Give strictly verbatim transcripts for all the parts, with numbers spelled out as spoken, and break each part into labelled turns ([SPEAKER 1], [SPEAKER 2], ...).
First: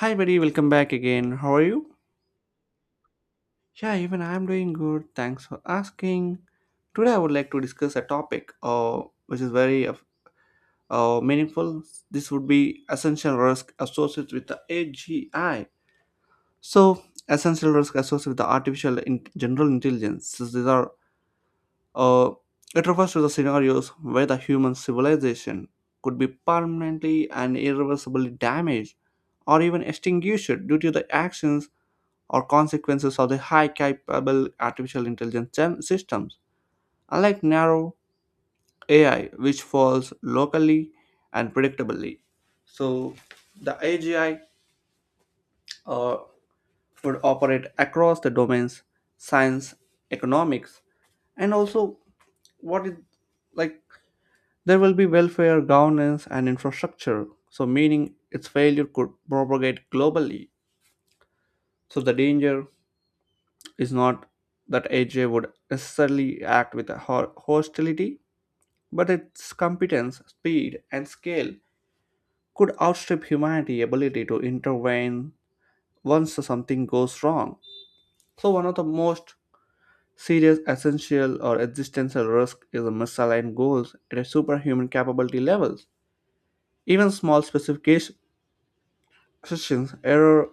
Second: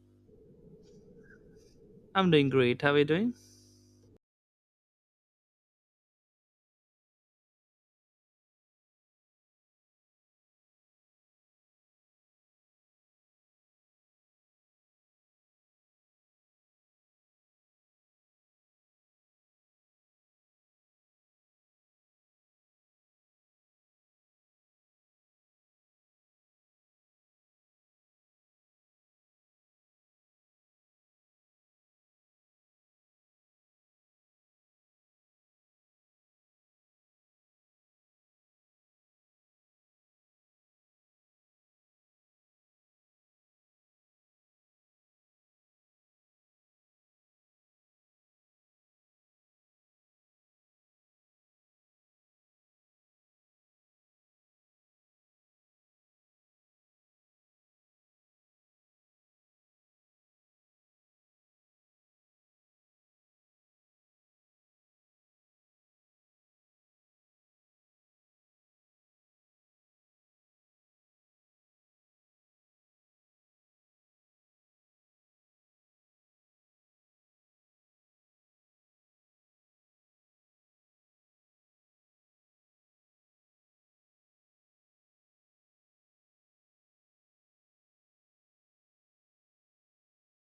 [SPEAKER 1] Hi, buddy. Welcome back again. How are you?
[SPEAKER 2] I'm doing great. How are you doing?
[SPEAKER 1] Yeah, even I'm doing good. Thanks for asking. Today, I would like to discuss a topic uh, which is very uh, uh, meaningful. This would be essential risk associated with the A G I. So, essential risk associated with the artificial in- general intelligence. So these are uh, it refers to the scenarios where the human civilization could be permanently and irreversibly damaged or even extinguished due to the actions or consequences of the high capable artificial intelligence gem- systems, unlike narrow A I, which falls locally and predictably. So, the A G I uh, would operate across the domains science, economics, and also what is like there will be welfare, governance, and infrastructure. So, meaning its failure could propagate globally. So, the danger is not that A J would necessarily act with a ho- hostility, but its competence, speed, and scale could outstrip humanity's ability to intervene once something goes wrong. So, one of the most serious essential or existential risk is misaligned goals at a superhuman capability levels. Even small specifications, error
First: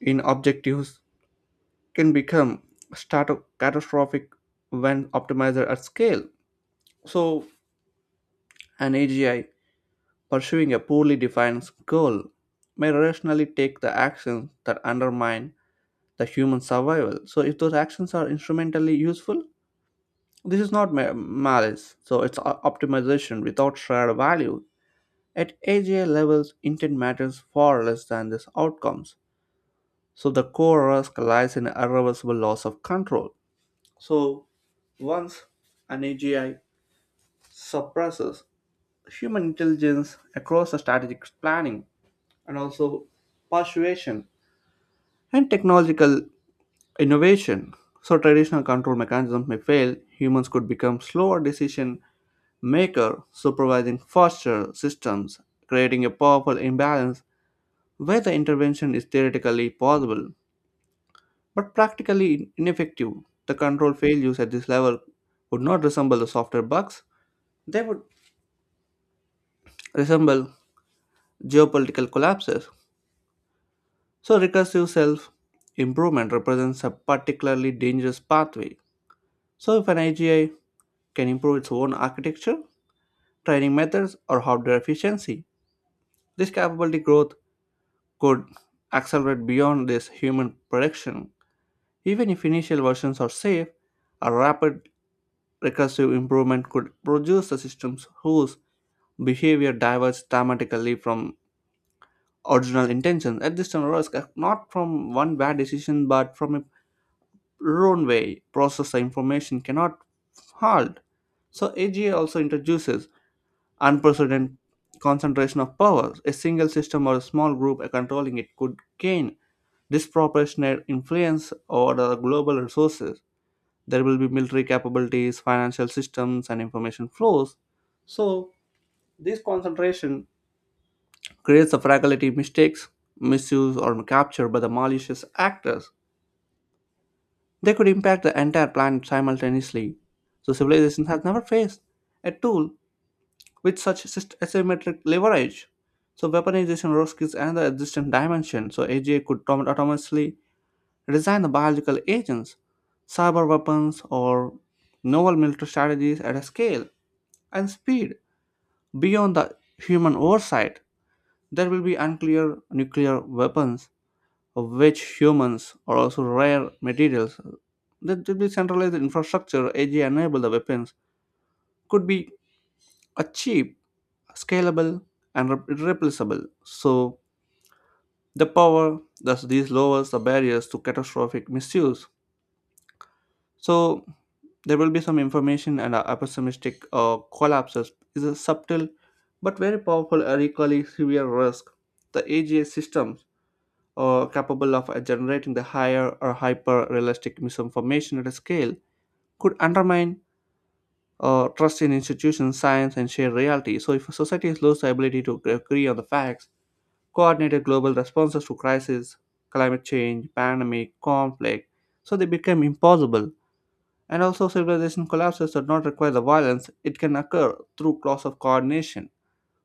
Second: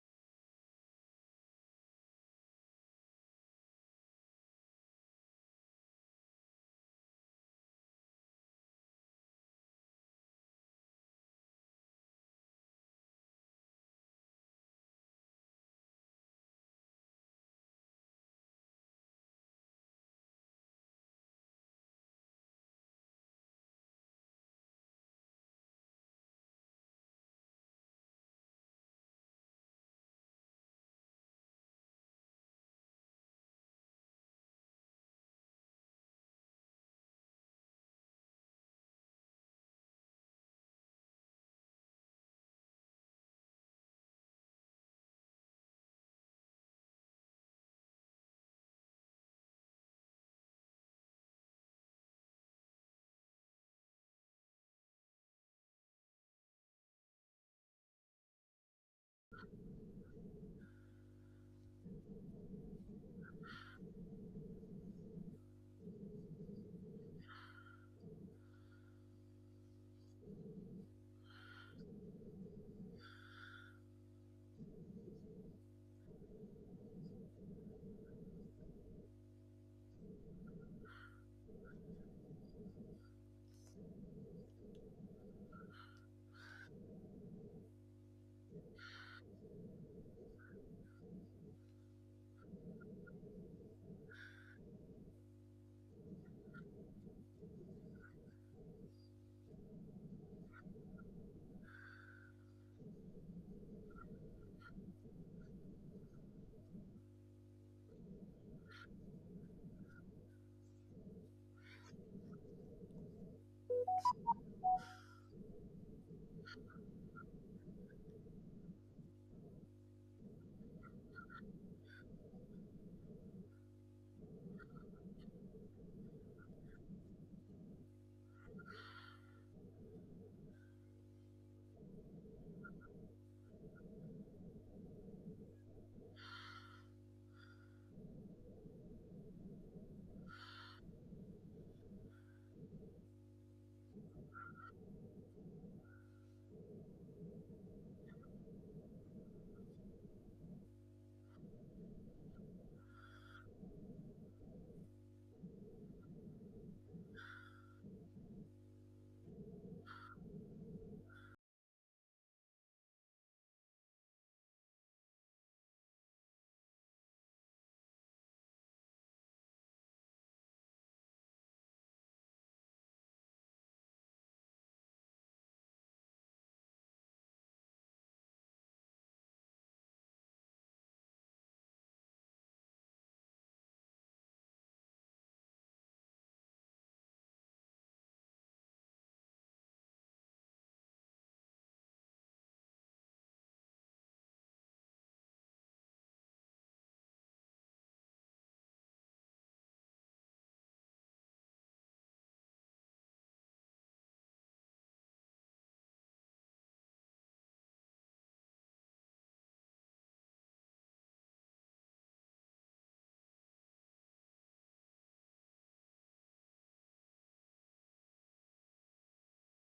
[SPEAKER 1] in objectives can become start- catastrophic when optimized at scale. So an A G I pursuing a poorly defined goal may rationally take the actions that undermine the human survival. So, if those actions are instrumentally useful, this is not ma- malice. So, it's o- optimization without shared value. At A G I levels, intent matters far less than these outcomes. So, the core risk lies in irreversible loss of control. So, once an A G I suppresses human intelligence across the strategic planning, and also persuasion and technological innovation. So traditional control mechanisms may fail, humans could become slower decision maker, supervising faster systems, creating a powerful imbalance where the intervention is theoretically possible but practically ineffective. The control failures at this level would not resemble the software bugs, they would resemble geopolitical collapses. So recursive self improvement represents a particularly dangerous pathway. So, if an A G I can improve its own architecture, training methods, or hardware efficiency, this capability growth could accelerate beyond this human prediction. Even if initial versions are safe, a rapid recursive improvement could produce the systems whose behavior diverges dramatically from original intentions. At this time, risk uh, not from one bad decision but from a wrong way process the information cannot halt. So A G I also introduces unprecedented concentration of power. A single system or a small group controlling it could gain disproportionate influence over the global resources. There will be military capabilities, financial systems, and information flows. So, this concentration creates the fragility, mistakes, misuse, or capture by the malicious actors. They could impact the entire planet simultaneously. So, civilization has never faced a tool with such syst- asymmetric leverage. So weaponization risk is another existing dimension. So A G I could autom- autonomously design the biological agents, cyber weapons, or novel military strategies at a scale and speed beyond the human oversight. There will be unclear nuclear weapons, of which humans are also rare materials. There will be centralized infrastructure. A G I enable the weapons could be are cheap, scalable, and rep- replaceable. So the power thus these lowers the barriers to catastrophic misuse. So there will be some information and a a pessimistic uh, collapses is a subtle but very powerful and equally severe risk. The A G S systems are capable of uh, generating the higher or hyper realistic misinformation at a scale could undermine uh, trust in institutions, science, and shared reality. So, if a society loses the ability to uh, agree on the facts, coordinated global responses to crises, climate change, pandemic, conflict, so they became impossible. And also, civilization collapses does not require the violence, it can occur through loss of coordination.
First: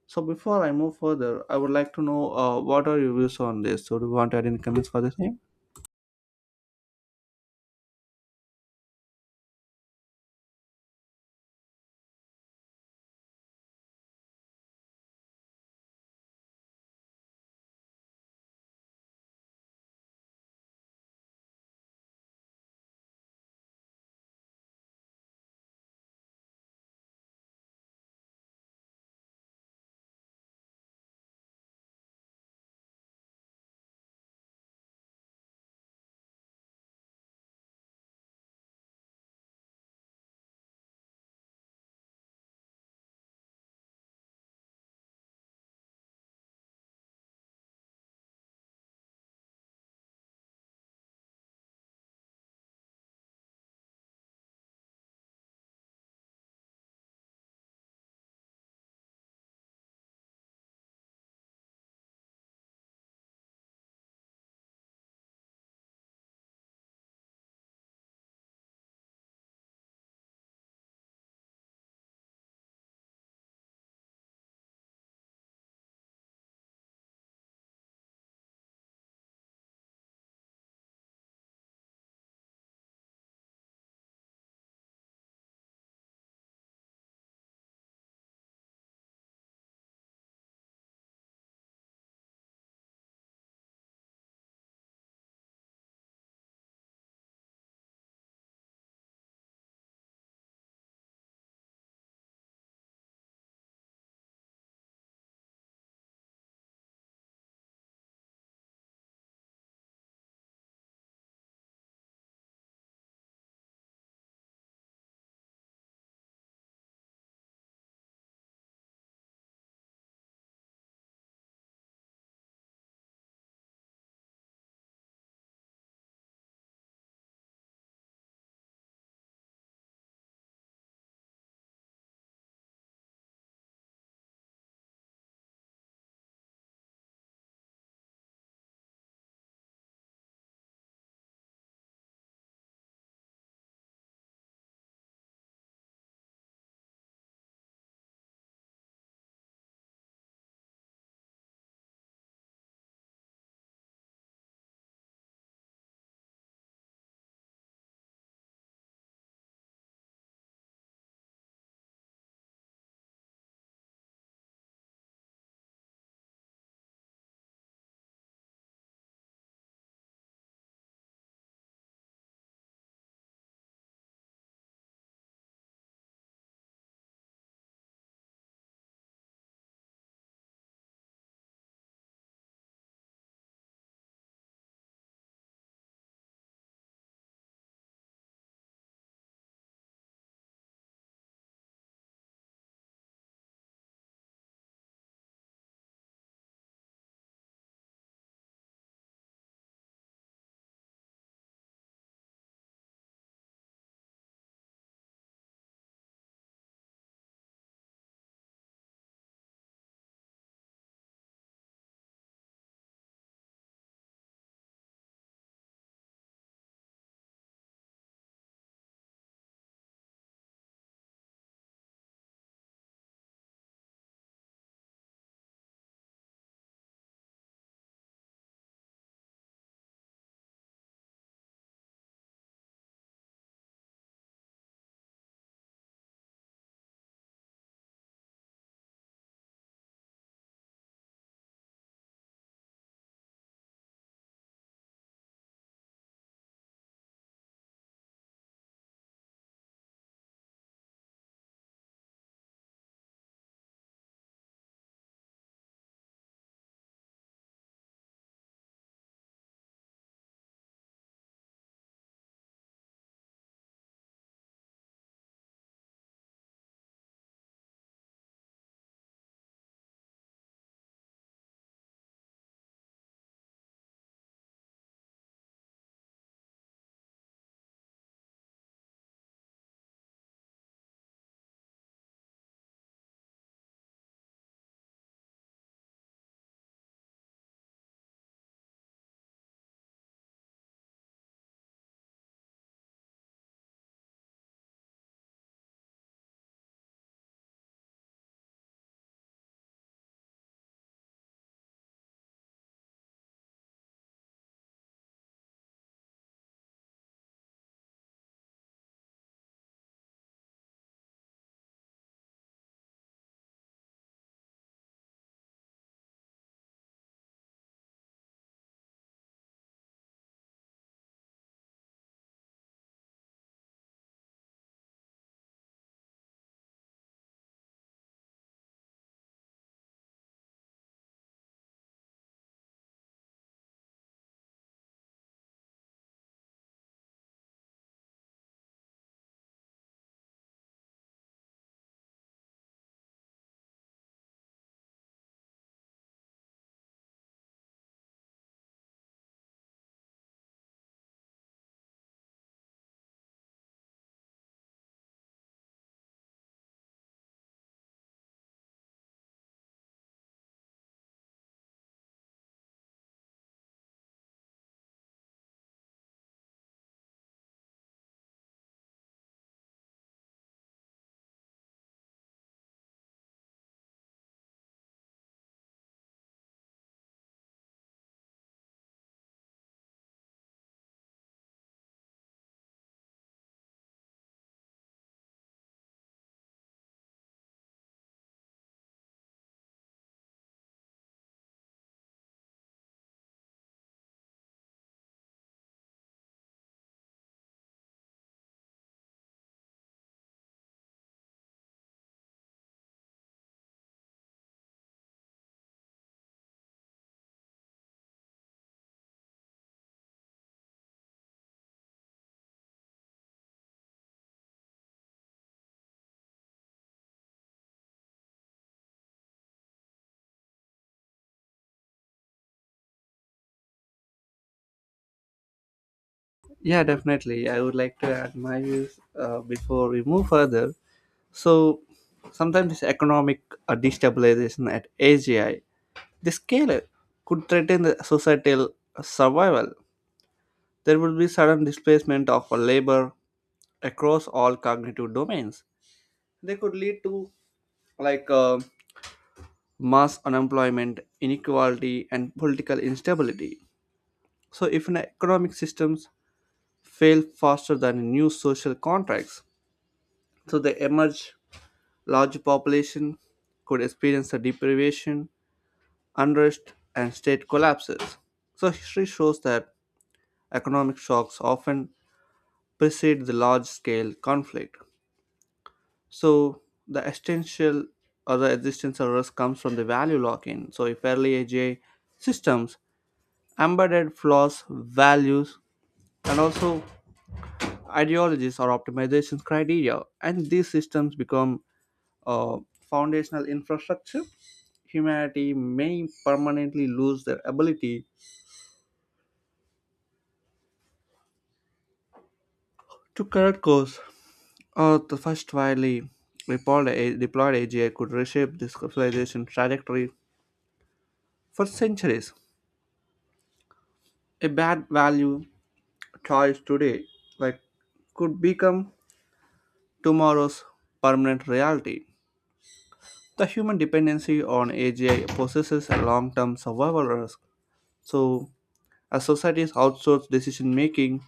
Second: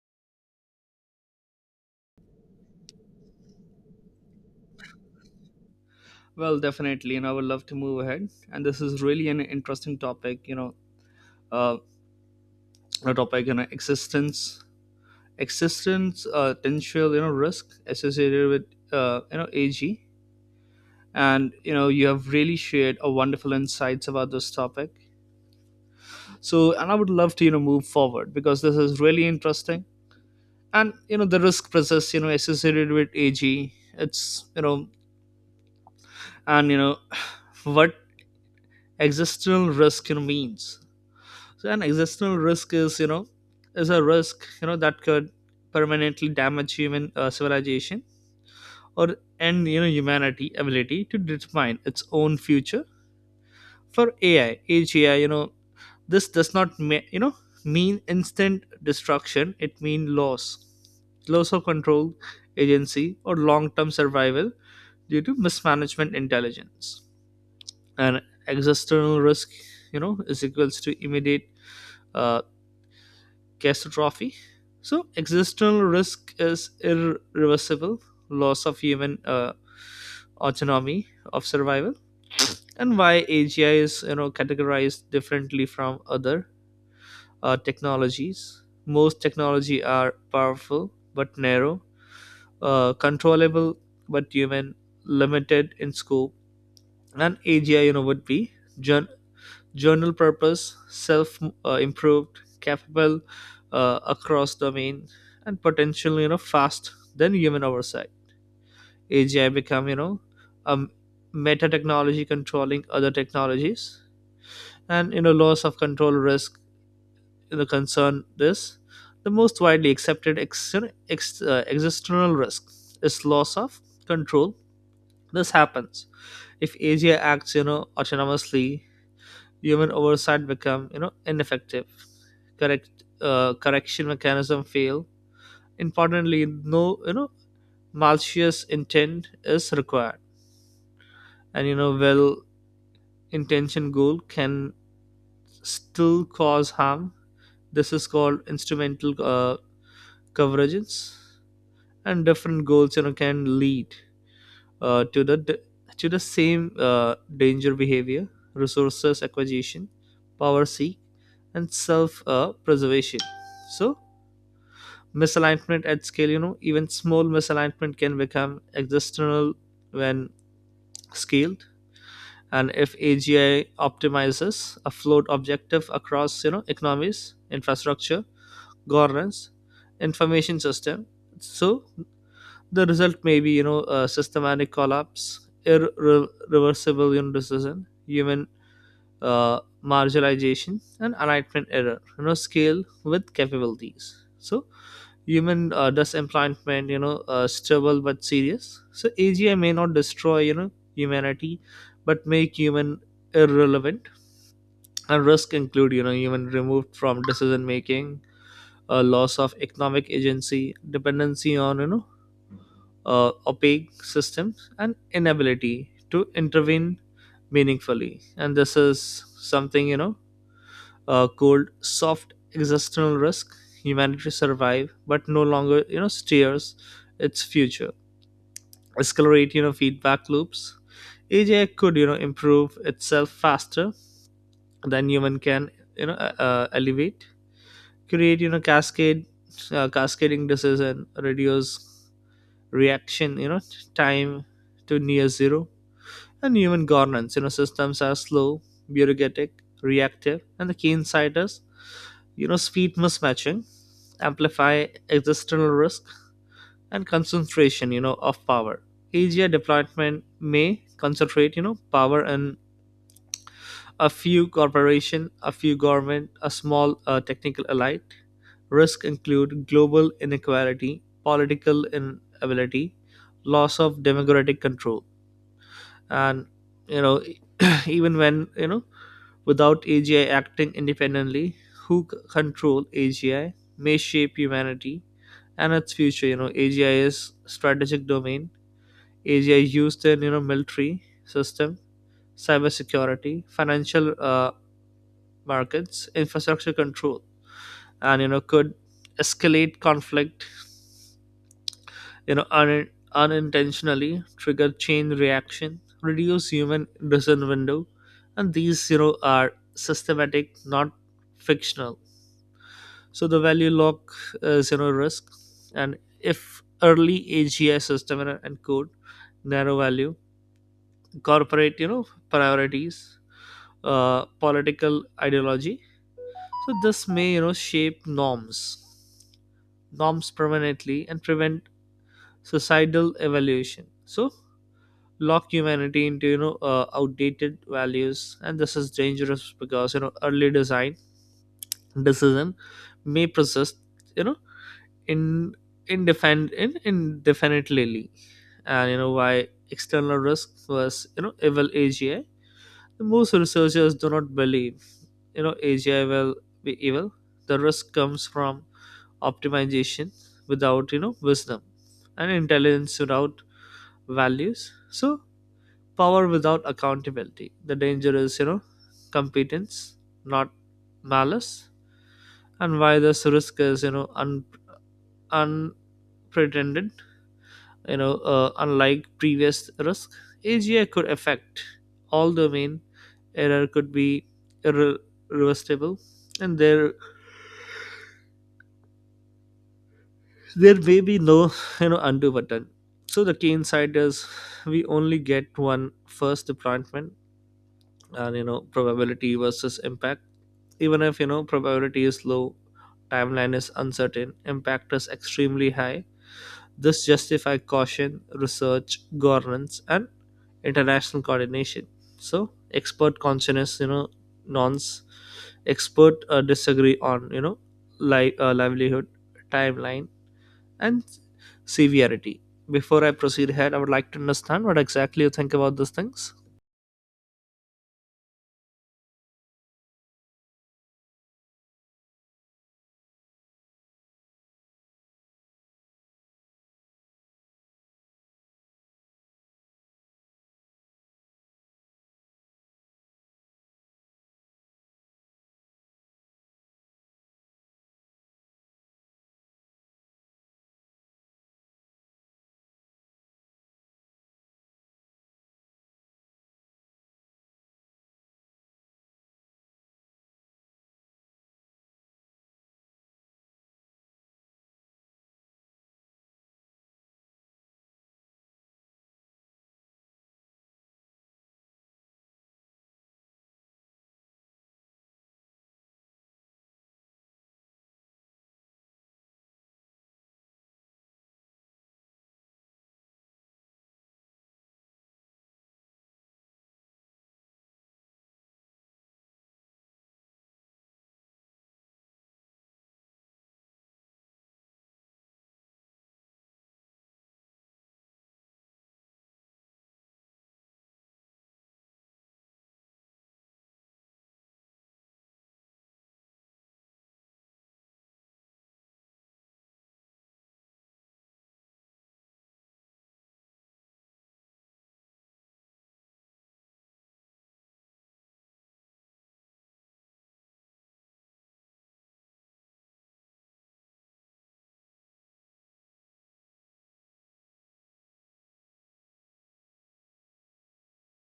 [SPEAKER 1] So, before I move further, I would like to know uh, what are your views on this? So, do you want to add any comments for the same?
[SPEAKER 2] Well, definitely, and I would love to move ahead. And this is really an interesting topic, you know, uh, a topic, you know, existence, existence, uh, potential, you know, risk associated with, uh, you know, A G. And you know, you have really shared a wonderful insights about this topic. So, and I would love to, you know, move forward because this is really interesting. And you know, the risk process, you know, associated with A G. It's you know, and you know, what existential risk you know, means. So an existential risk is, you know, is a risk, you know, that could permanently damage human uh, civilization or and you know humanity ability to determine its own future. For A I, age A I, you know, this does not ma- you know mean instant destruction. It means loss, loss of control, agency, or long-term survival due to mismanagement intelligence. And existential risk, you know, is equals to immediate uh, catastrophe. So, existential risk is irreversible loss of human uh, autonomy of survival, and why A G I is you know categorized differently from other uh, technologies. Most technology are powerful but narrow, uh, controllable but human, limited in scope, and A G I you know would be journal purpose, self uh, improved, capable uh, across domain, and potentially you know fast than human oversight. A G I become you know a meta technology controlling other technologies, and you know loss of control risk you know concern this. The most widely accepted ex- ex- uh, existential risk is loss of control. This happens if A G I acts you know autonomously, human oversight become you know ineffective, correct uh, correction mechanism fail. Importantly, no you know malicious intent is required, and you know well intentioned goal can still cause harm. This is called instrumental uh, coverages, and different goals you know can lead uh, to the to the same uh, danger behavior, resources acquisition, power seek, and self uh, preservation. So misalignment at scale you know even small misalignment can become existential when scaled. And if AGI optimizes a float objective across you know economies, infrastructure, governance, information system, so the result may be you know a systematic collapse, irreversible you know, decision, human uh, marginalization, and alignment error you know scale with capabilities. So human uh, dust implantation, you know, uh, stubble but serious. So A G I may not destroy, you know, humanity, but make human irrelevant. And risk include, you know, human removed from decision making, uh, loss of economic agency, dependency on, you know, uh, opaque systems, and inability to intervene meaningfully. And this is something, you know, uh, called soft existential risk. Humanity survive, but no longer, you know, steers its future. accelerate you know feedback loops. AI could you know improve itself faster than human can, you know uh, uh, elevate, create you know cascade uh, cascading decision, reduce reaction you know time to near zero. And human governance you know systems are slow, bureaucratic, reactive. And the key insight is, you know speed mismatching amplify existential risk. And concentration you know of power, asia deployment may concentrate you know power in a few corporation, a few government, a small uh, technical elite. Risk include global inequality, political inability, loss of democratic control. And you know even when you know without AGI acting independently, who c- control AGI may shape humanity and its future you know AGI is strategic domain. Asia used their you know military system, cybersecurity, financial uh, markets, infrastructure control, and you know could escalate conflict. You know un- unintentionally trigger chain reaction, reduce human decision window, and these you know are systematic, not fictional. So the value lock is you know risk, and if early A G I system and and code narrow value, corporate you know priorities, uh, political ideology. So this may you know shape norms, norms permanently and prevent societal evaluation. So lock humanity into you know uh, outdated values. And this is dangerous because you know early design decision may persist you know in indefinite in, indefinitely. And you know why external risk was you know evil AGI? Most researchers do not believe, you know, A G I will be evil. The risk comes from optimization without, you know, wisdom and intelligence without values. So power without accountability. The danger is, you know, competence, not malice. And why this risk is, you know, un- unpretended, you know, uh, unlike previous risk, A G I could affect all domain. Error could be irre- irreversible, and there there may be no you know undo button. So the key insight is we only get one first deployment. And you know probability versus impact, even if you know probability is low, timeline is uncertain, impact is extremely high. This justifies caution, research, governance, and international coordination. So expert consciousness, you know, nonce expert uh, disagree on you know li- uh, livelihood, timeline, and severity. Before I proceed ahead, I would like to understand what exactly you think about these things.
[SPEAKER 1] Yeah, definitely. I would like to add my views uh, before we move further. So, sometimes this economic uh, destabilization at A G I, the scale could threaten the societal survival there would be sudden displacement of a labor across all cognitive domains. They could lead to like uh, mass unemployment, inequality, and political instability. So, if an economic systems fail faster than new social contracts, so they emerge large population could experience a deprivation, unrest, and state collapses. So, history shows that economic shocks often precede the large-scale conflict. So the essential or the existential risk comes from the value lock-in. So if early A G I systems embedded flaws, values, and also ideologies or optimization criteria, and these systems become uh, foundational infrastructure, humanity may permanently lose their ability to correct course. Or the first widely deployed A- deployed A G I could reshape this civilization trajectory for centuries. A bad value choice today like could become tomorrow's permanent reality. The human dependency on agi possesses a long-term survival risk. So as societies outsource decision making,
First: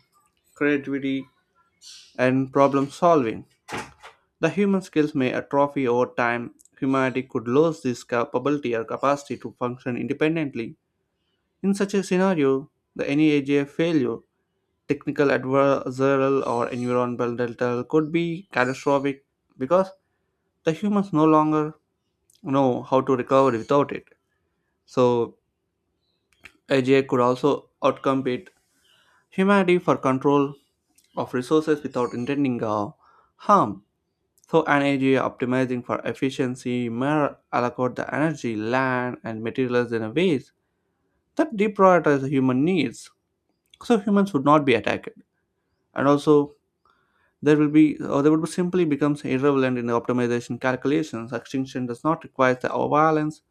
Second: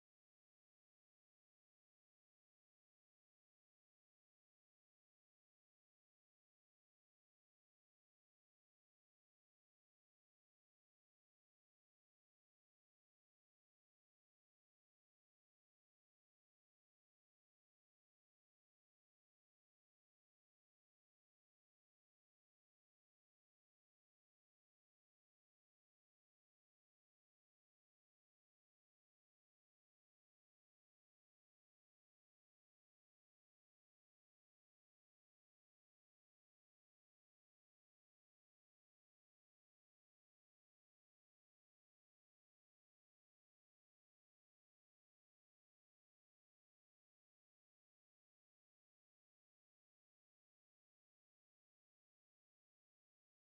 [SPEAKER 1] creativity, and problem solving, the human skills may atrophy over time. Humanity could lose this capability or capacity to function independently. In such a scenario, the any A G I failure, technical adversarial or environmental, could be catastrophic because the humans no longer know how to recover without it. So A G I could also outcompete humanity for control of resources without intending uh, harm. So an A G I optimizing for efficiency may allocate the energy, land, and materials in a ways that deprioritize the human needs. So humans would not be attacked. And also there will be or they would simply becomes irrelevant in optimization calculations. Extinction does not require the violence.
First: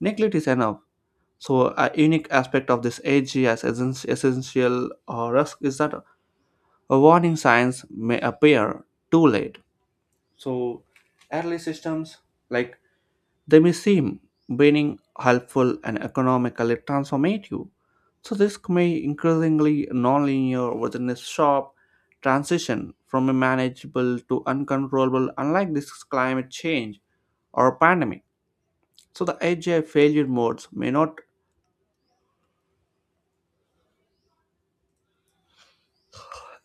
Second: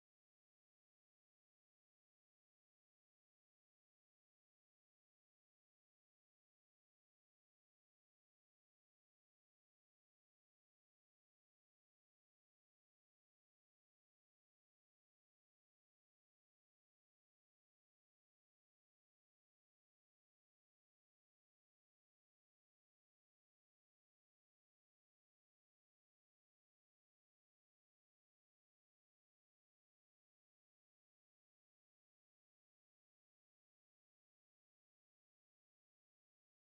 [SPEAKER 1] Neglect is enough. So a unique aspect of this A G as essen- essential uh, risk is that a warning signs may appear too late. So early systems like they may seem being helpful and economically transformative, so this may increasingly nonlinear within a sharp transition from a manageable to uncontrollable, unlike this climate change or pandemic. So the A G I failure modes may not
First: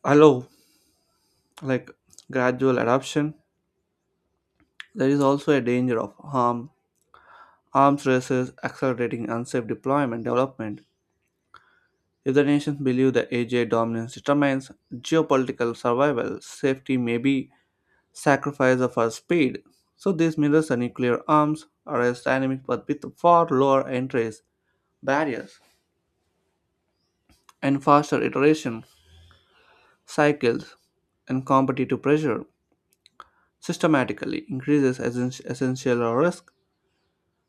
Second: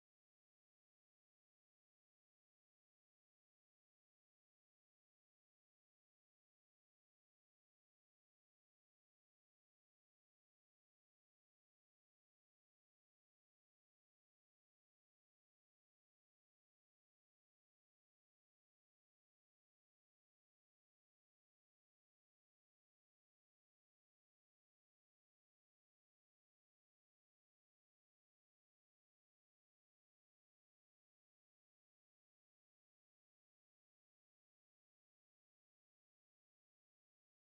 [SPEAKER 1] allow like gradual adoption. There is also a danger of harm, arms races, accelerating unsafe deployment development. If the nations believe that A J dominance determines geopolitical survival, safety may be sacrificed of our speed. So these mirrors are nuclear arms, are as dynamic but with far lower entries, barriers, and faster iteration cycles and competitive pressure systematically increases essen- essential risk.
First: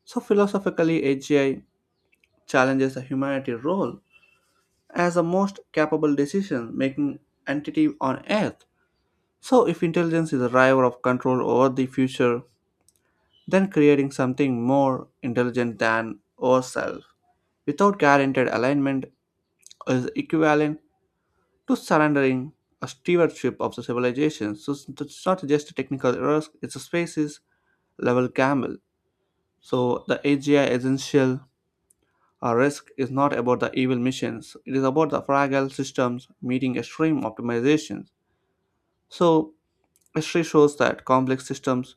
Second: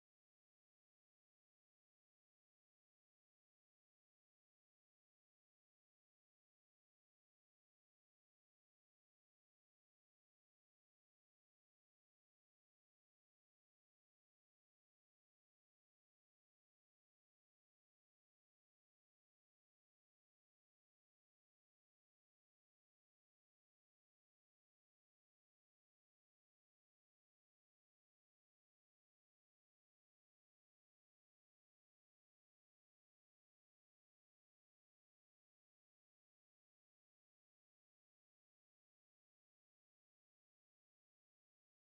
[SPEAKER 1] So philosophically, A G I challenges the humanity role as the most capable decision-making entity on Earth. So, if intelligence is a driver of control over the future, then creating something more intelligent than ourselves without guaranteed alignment is equivalent to surrendering a stewardship of the civilization. So, it's it's not just a technical risk, it's a species level gamble. So, the A G I essential uh, risk is not about the evil missions, it is about the fragile systems meeting extreme optimizations. So, history shows that complex systems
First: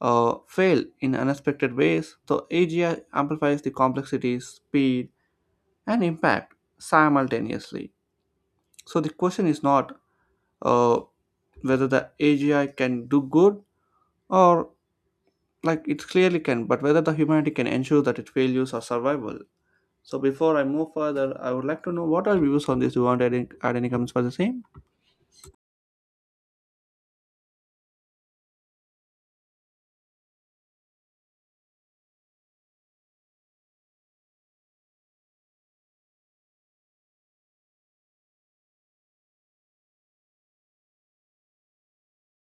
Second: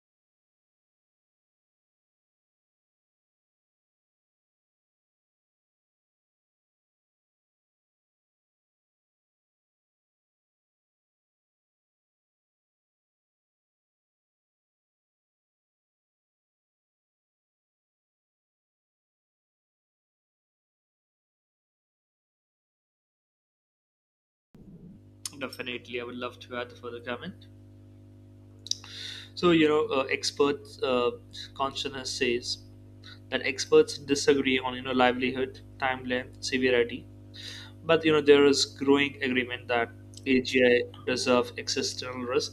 [SPEAKER 1] uh, fail in unexpected ways. So A G I amplifies the complexity, speed, and impact simultaneously. So the question is not uh, whether the A G I can do good or like it clearly can, but whether the humanity can ensure that its failures are survival. So before I move further, I would like to know what are your views on this. Do you want to add any, add any comments for the same?
[SPEAKER 2] Definitely, I would love to add further comment. So, you know, uh, experts uh, consciousness says that experts disagree on you know livelihood, timeline, severity. But you know, there is growing agreement that A G I deserve existential risk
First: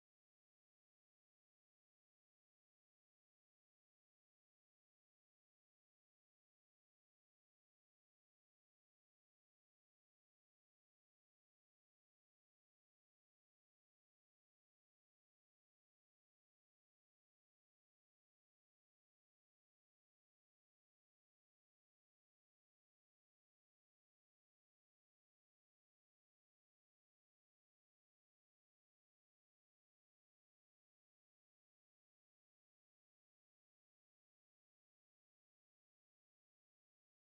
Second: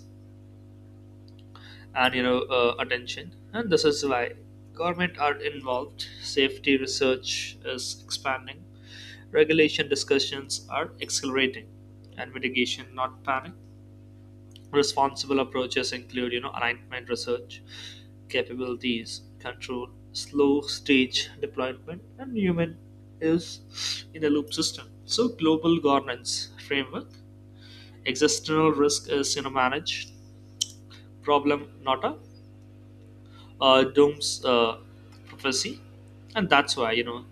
[SPEAKER 2] and you know uh, attention, and this is why government are involved. Safety research is expanding, regulation discussions are accelerating, and mitigation, not panic. Responsible approaches include you know alignment research, capabilities, control, slow stage deployment, and human is in a loop system. So global governance framework, existential risk is you know managed problem, not a uh, dooms uh, prophecy. And that's why you know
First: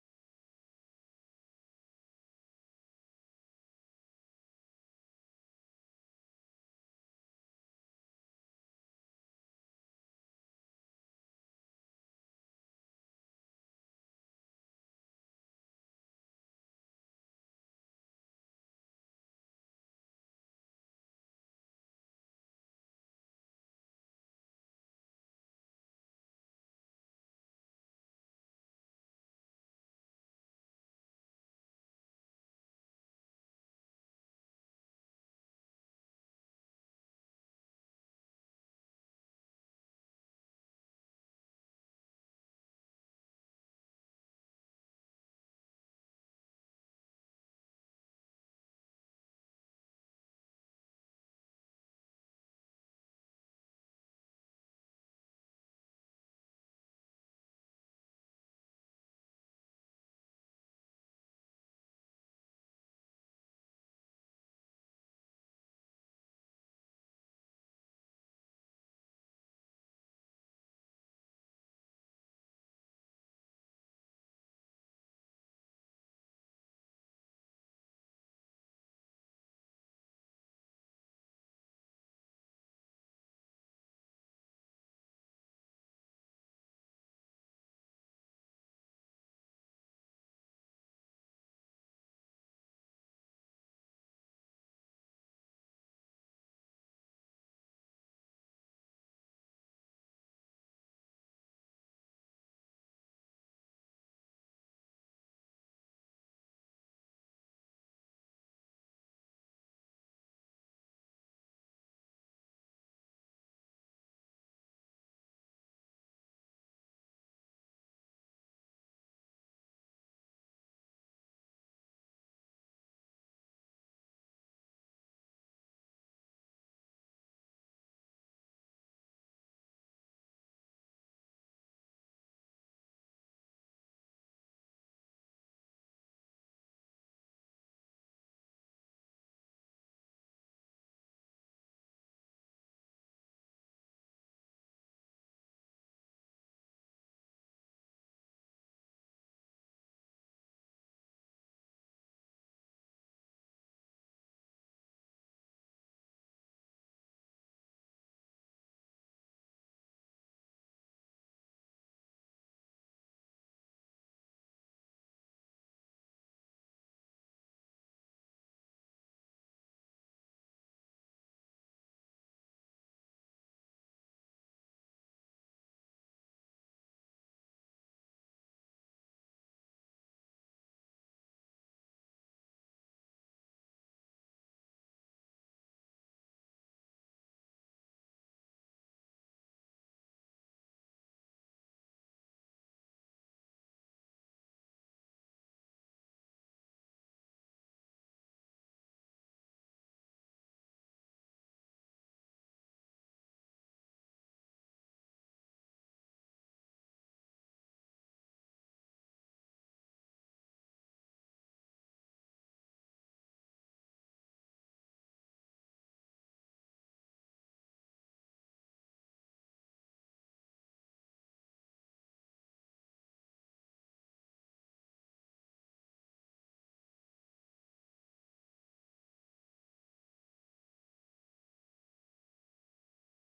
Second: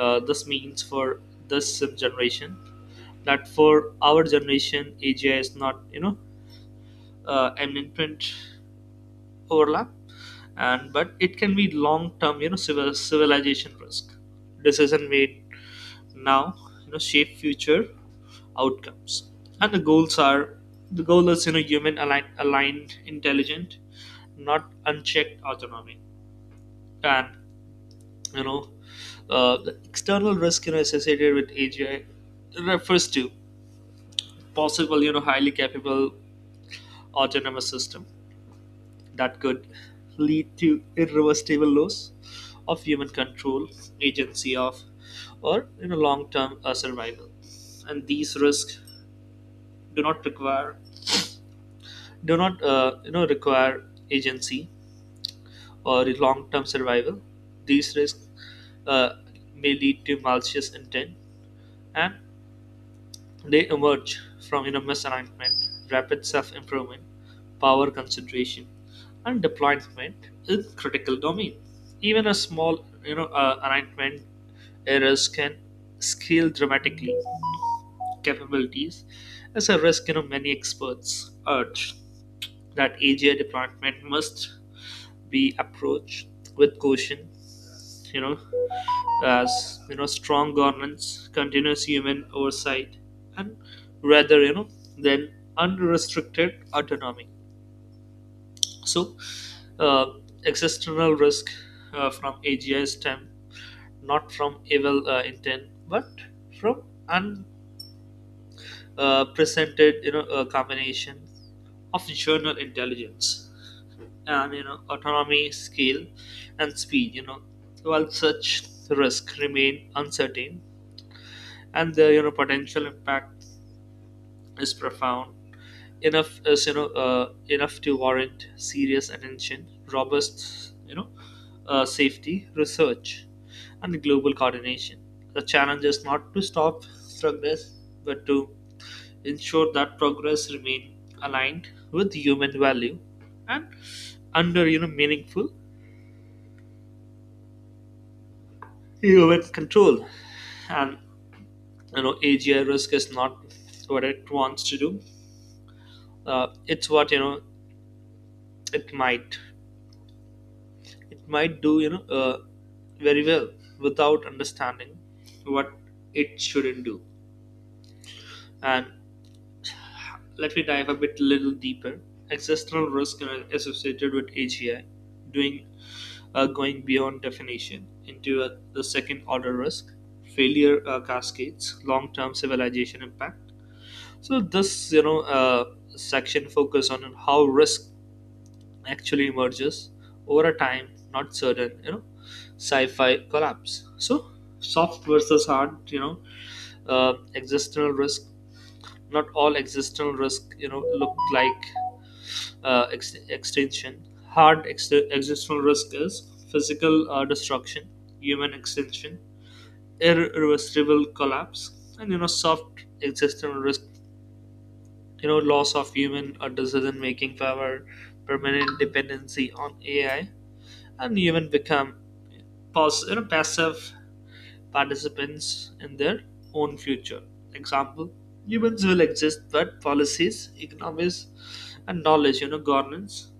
[SPEAKER 2] uh, this means for this sim generation, that for our generation A G I is not you know uh, an imprint overlap, and but it can be long term you know civil, civilization risk. Decision made now you know shape future outcomes. And the goals are the goal is you know human aligned, aligned intelligent, not unchecked autonomy. And you know uh, the external risk you know associated with AGI refers to possible you know highly capable autonomous system that could lead to irreversible loss of human control, agency of or you know long term uh, survival. And these risks do not require, do not uh, you know require agency or long term survival. These risks uh, may lead to malicious intent, and they emerge from you know misalignment, rapid self improvement, power concentration, and deployment in critical domain. Even a small you know uh, alignment errors can scale dramatically capabilities. As a risk you know many experts urge that A G I deployment must be approached with caution, you know, as you know, strong governance, continuous human oversight, and rather you know than unrestricted autonomy. So, uh, existential risk uh, from A G I stem not from evil uh, intent, but from unprecedented uh, you know uh, combination of general intelligence. And you know autonomy scale and speed you know while such risks remain uncertain and the you know potential impact is profound enough is you know uh, enough to warrant serious attention, robust you know uh, safety research, and global coordination. The challenge is not to stop progress, but to ensure that progress remain aligned with human value and under you know meaningful you with control. And you know AGI risk is not what it wants to do uh, it's what you know it might it might do you know uh, very well without understanding what it shouldn't do. And let me dive a bit little deeper. Existential risk you know, associated with AGI, doing uh, going beyond definition into uh, the second order risk, failure uh, cascades, long-term civilization impact. So this, you know, uh, section focus on how risk actually emerges over a time, not certain, you know, sci-fi collapse. So soft versus hard, you know, uh, existential risk. Not all existential risk, you know, look like uh, ex- extinction. Hard ex- existential risk is physical uh, destruction, human extinction, irreversible collapse. And you know, soft existential risk you know loss of human or decision making power, permanent dependency on AI, and even become pos- you know, passive participants in their own future. Example, humans will exist but policies, economies, and knowledge you know governance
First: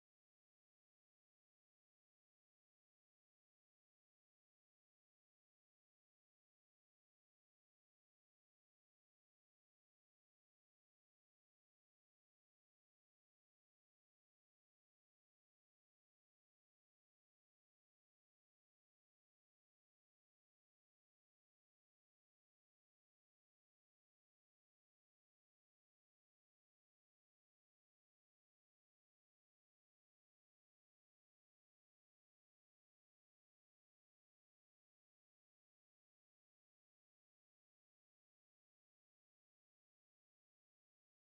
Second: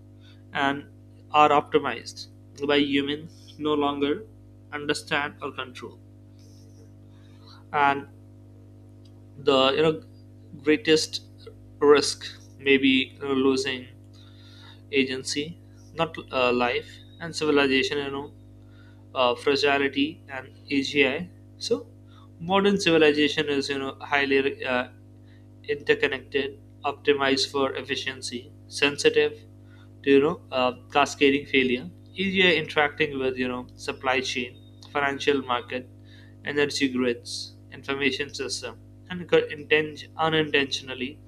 [SPEAKER 2] and are optimized by humans no longer understand or control. And the you know greatest risk maybe you know, losing agency, not uh, life. And civilization, you know, uh, fragility and A G I. So, modern civilization is, you know, highly uh, interconnected, optimized for efficiency, sensitive to you know uh, cascading failure, easier interacting with you know supply chain, financial market, energy grids, information system, and could inten- unintentionally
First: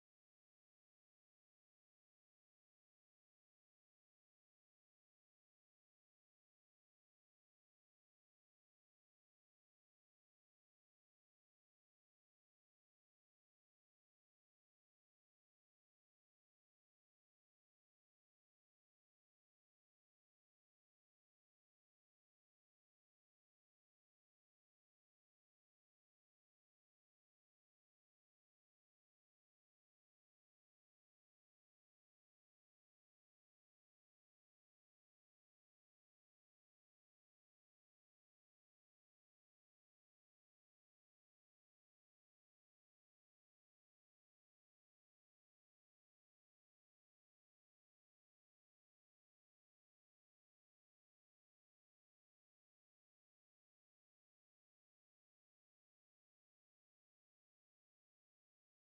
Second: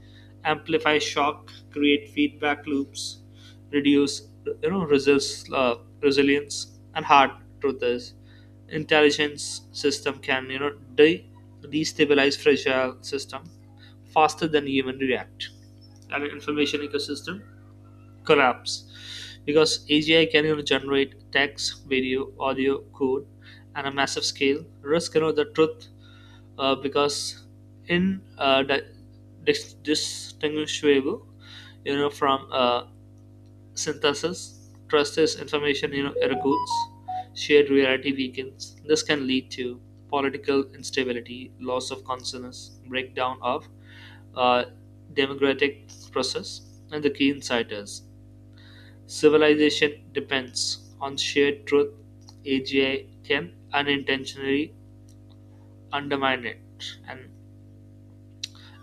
[SPEAKER 2] amplify shock, create feedback loops, reduce you know resist, uh, resilience. And hard truth is intelligence system can you know de- destabilize fragile system faster than even React. And information ecosystem collapse because A G I can you generate text, video, audio, code, and a massive scale. Risk you know the truth uh, because in uh, di- dis- distinguishable you know from uh, synthesis, trust is information you know, erodes, shared reality weakens. This can lead to political instability, loss of consciousness, breakdown of uh, democratic process. And the key insight is civilization depends on shared truth. A G I can unintentionally undermine it. And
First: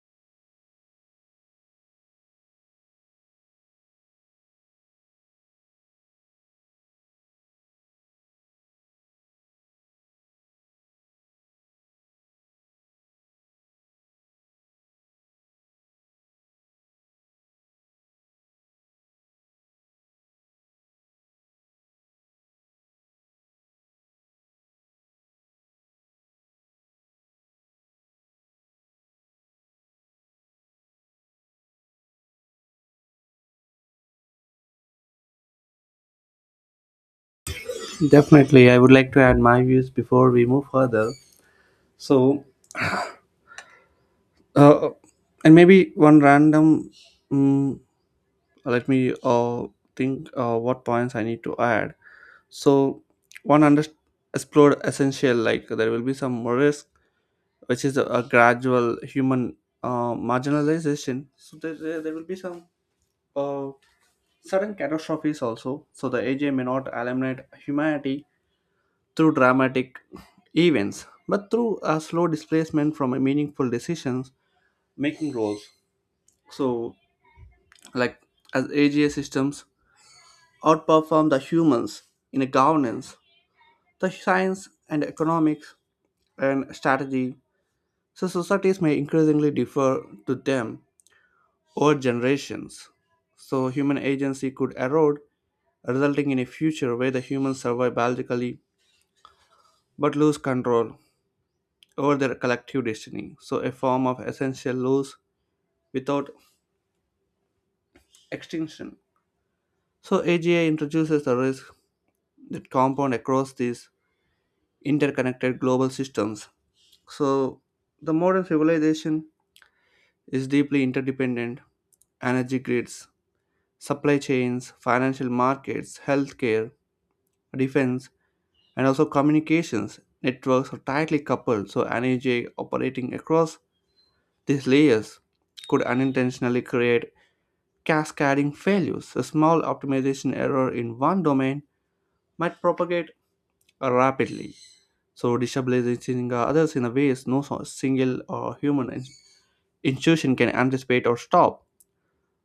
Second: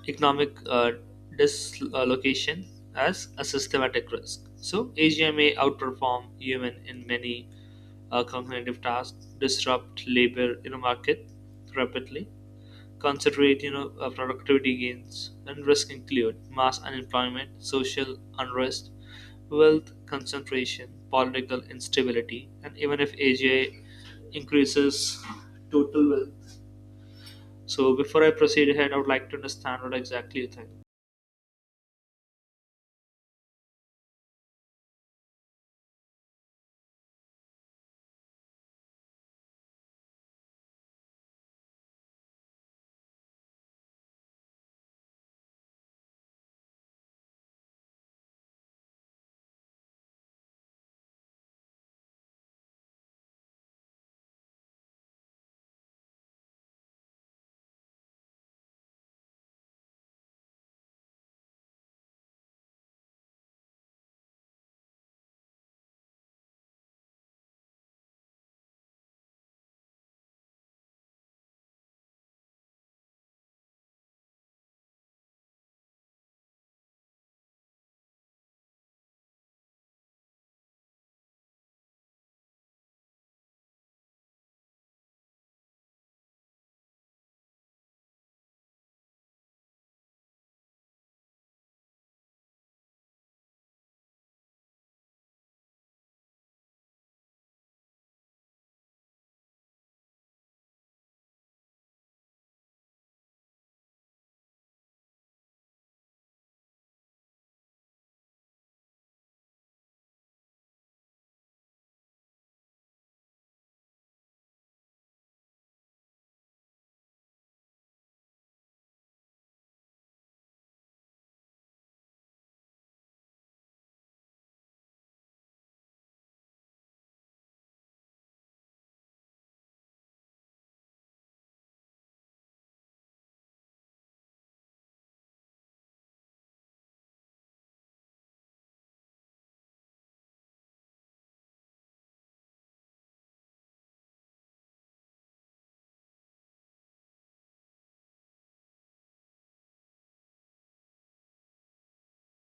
[SPEAKER 2] economic uh, dislocation as a systematic risk. So, A G I may outperform human in many uh, cognitive tasks, disrupt labor in a market rapidly, concentrate you know uh, productivity gains, and risk include mass unemployment, social unrest, wealth concentration, political instability, and even if A G I increases total wealth. So before I proceed ahead, I would like to understand what exactly you think.
[SPEAKER 1] Definitely, I would like to add my views before we move further. So, uh, and maybe one random mm let me uh, think uh, what points I need to add. So, one under explored essential like there will be some risk, which is a, a gradual human uh, marginalization. So there, there, there will be some uh, sudden catastrophes also. So the A J may not eliminate humanity through dramatic events, but through a slow displacement from a meaningful decisions making roles. So like as A G A systems outperform the humans in governance, the science and economics and strategy, so societies may increasingly defer to them over generations. So human agency could erode, resulting in a future where the humans survive biologically but lose control over their collective destiny. So a form of essential loss without extinction. So A G I introduces the risk that compound across these interconnected global systems. So, the modern civilization is deeply interdependent. Energy grids, supply chains, financial markets, healthcare, defense, and also communications networks are tightly coupled, so energy operating across these layers could unintentionally create cascading failures. A small optimization error in one domain might propagate rapidly, so destabilizing others in a ways no so- single or human in- institution can anticipate or stop.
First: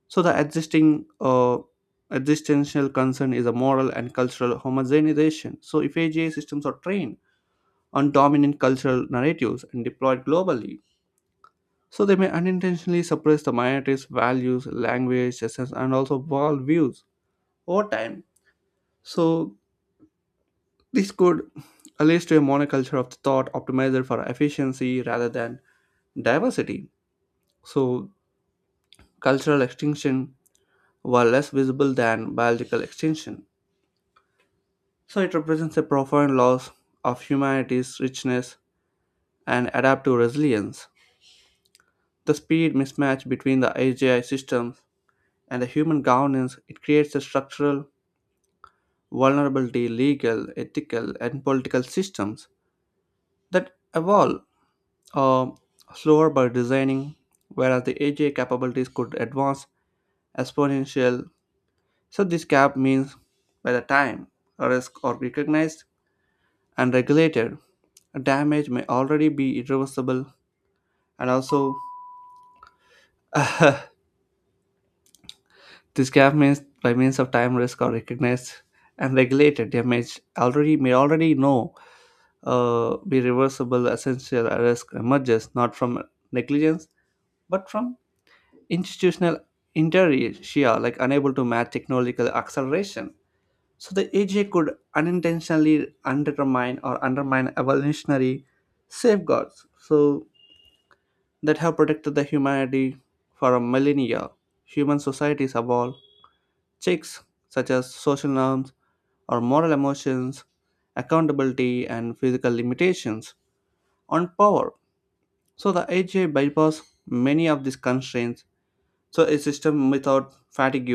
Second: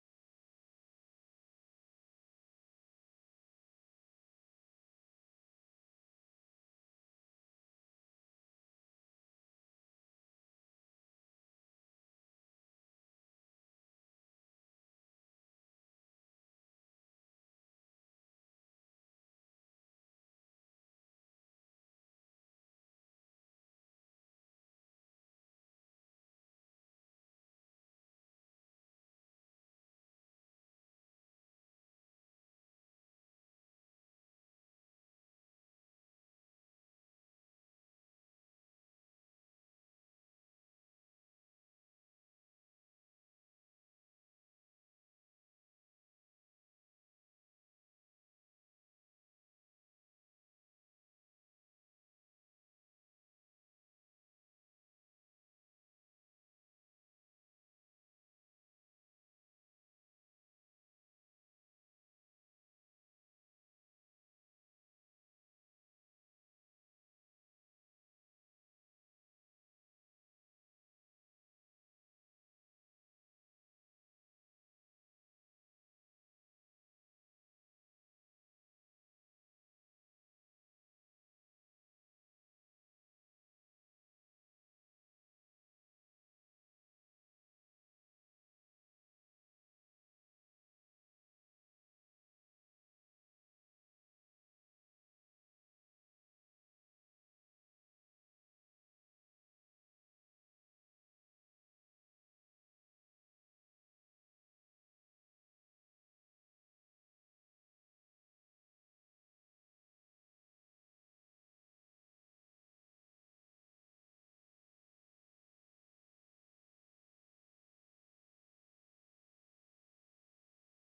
[SPEAKER 1] So the existing uh, existential concern is a moral and cultural homogenization. So if A G I systems are trained on dominant cultural narratives and deployed globally, so they may unintentionally suppress the minorities' values, language, essence, and also worldviews over time. So this could lead to a monoculture of thought optimized for efficiency rather than diversity. So cultural extinction were less visible than biological extinction. So it represents a profound loss of humanity's richness and adaptive resilience. The speed mismatch between the A G I systems and the human governance it creates a structural vulnerability, legal, ethical, and political systems that evolve uh, slower by designing, whereas the A G I capabilities could advance exponential. So this gap means by the time a risk are recognized and regulated, damage may already be irreversible and also this gap means by means of time risk or recognized and regulated damage already may already know uh, be reversible essential risk emerges not from negligence but from institutional inertia like unable to match technological acceleration so the A J could unintentionally undermine or undermine evolutionary safeguards so that have protected the humanity for a millennia human societies evolve checks such as social norms or moral emotions, accountability, and physical limitations on power. So the A G I bypass many of these constraints. So a system without fatigue,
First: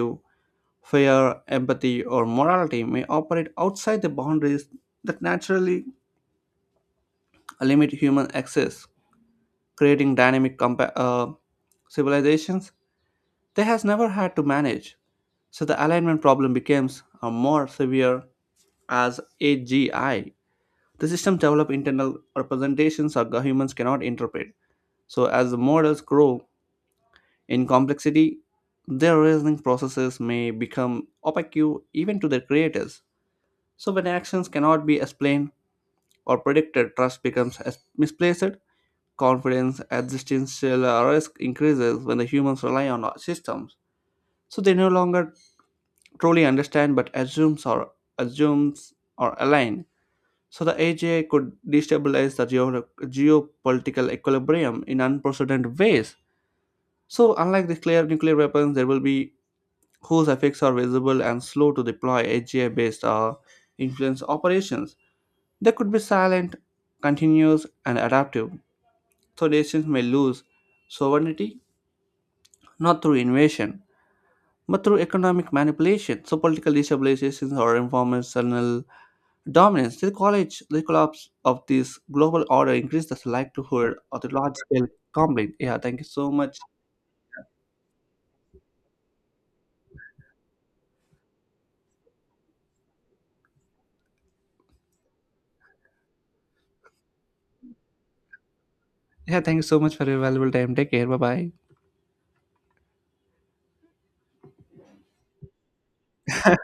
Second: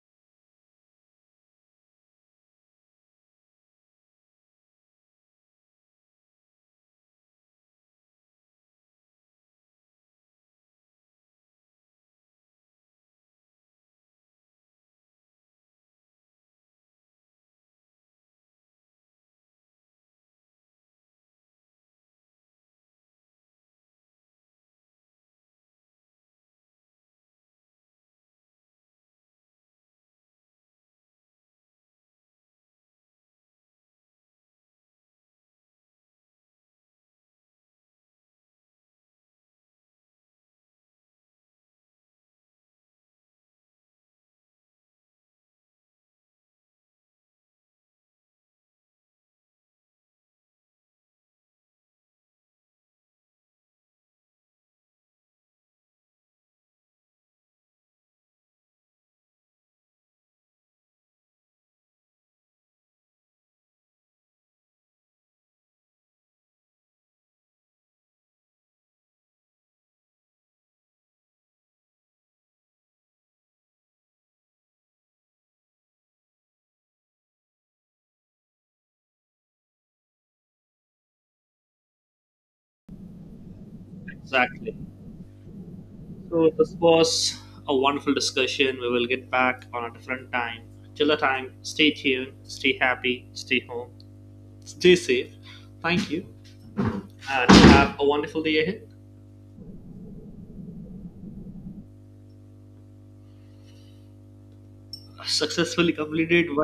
[SPEAKER 1] fear, empathy, or morality may operate outside the boundaries that naturally limit human access, creating dynamic compa- uh, civilizations they has never had to manage. So the alignment problem becomes a more severe as A G I. The system develop internal representations that humans cannot interpret. So as the models grow in complexity, their reasoning processes may become opaque even to their creators. So when actions cannot be explained or predicted, trust becomes as- misplaced. Confidence, existential uh, risk increases when the humans rely on our systems. So they no longer truly understand but assumes or assumes or align. So the A G I could destabilize the geo- geopolitical equilibrium in unprecedented ways. So unlike the clear nuclear weapons, there will be whose effects are visible and slow to deploy A G I-based uh, influence operations. They could be silent, continuous, and adaptive. So nations may lose sovereignty not through invasion, but through economic manipulation. So political destabilizations or informational dominance, the college, the collapse of this global order increased the likelihood of the large
[SPEAKER 2] Exactly.
[SPEAKER 1] scale complaint. Yeah, thank you so
[SPEAKER 2] So
[SPEAKER 1] much.
[SPEAKER 2] this was a wonderful discussion. We will get back on a different time. Till the time, stay tuned, stay happy, stay home, stay safe. Thank you, and have a wonderful day ahead.
[SPEAKER 1] Yeah, thank you so much for your valuable time. Take care. Bye bye.
[SPEAKER 2] Successfully completed.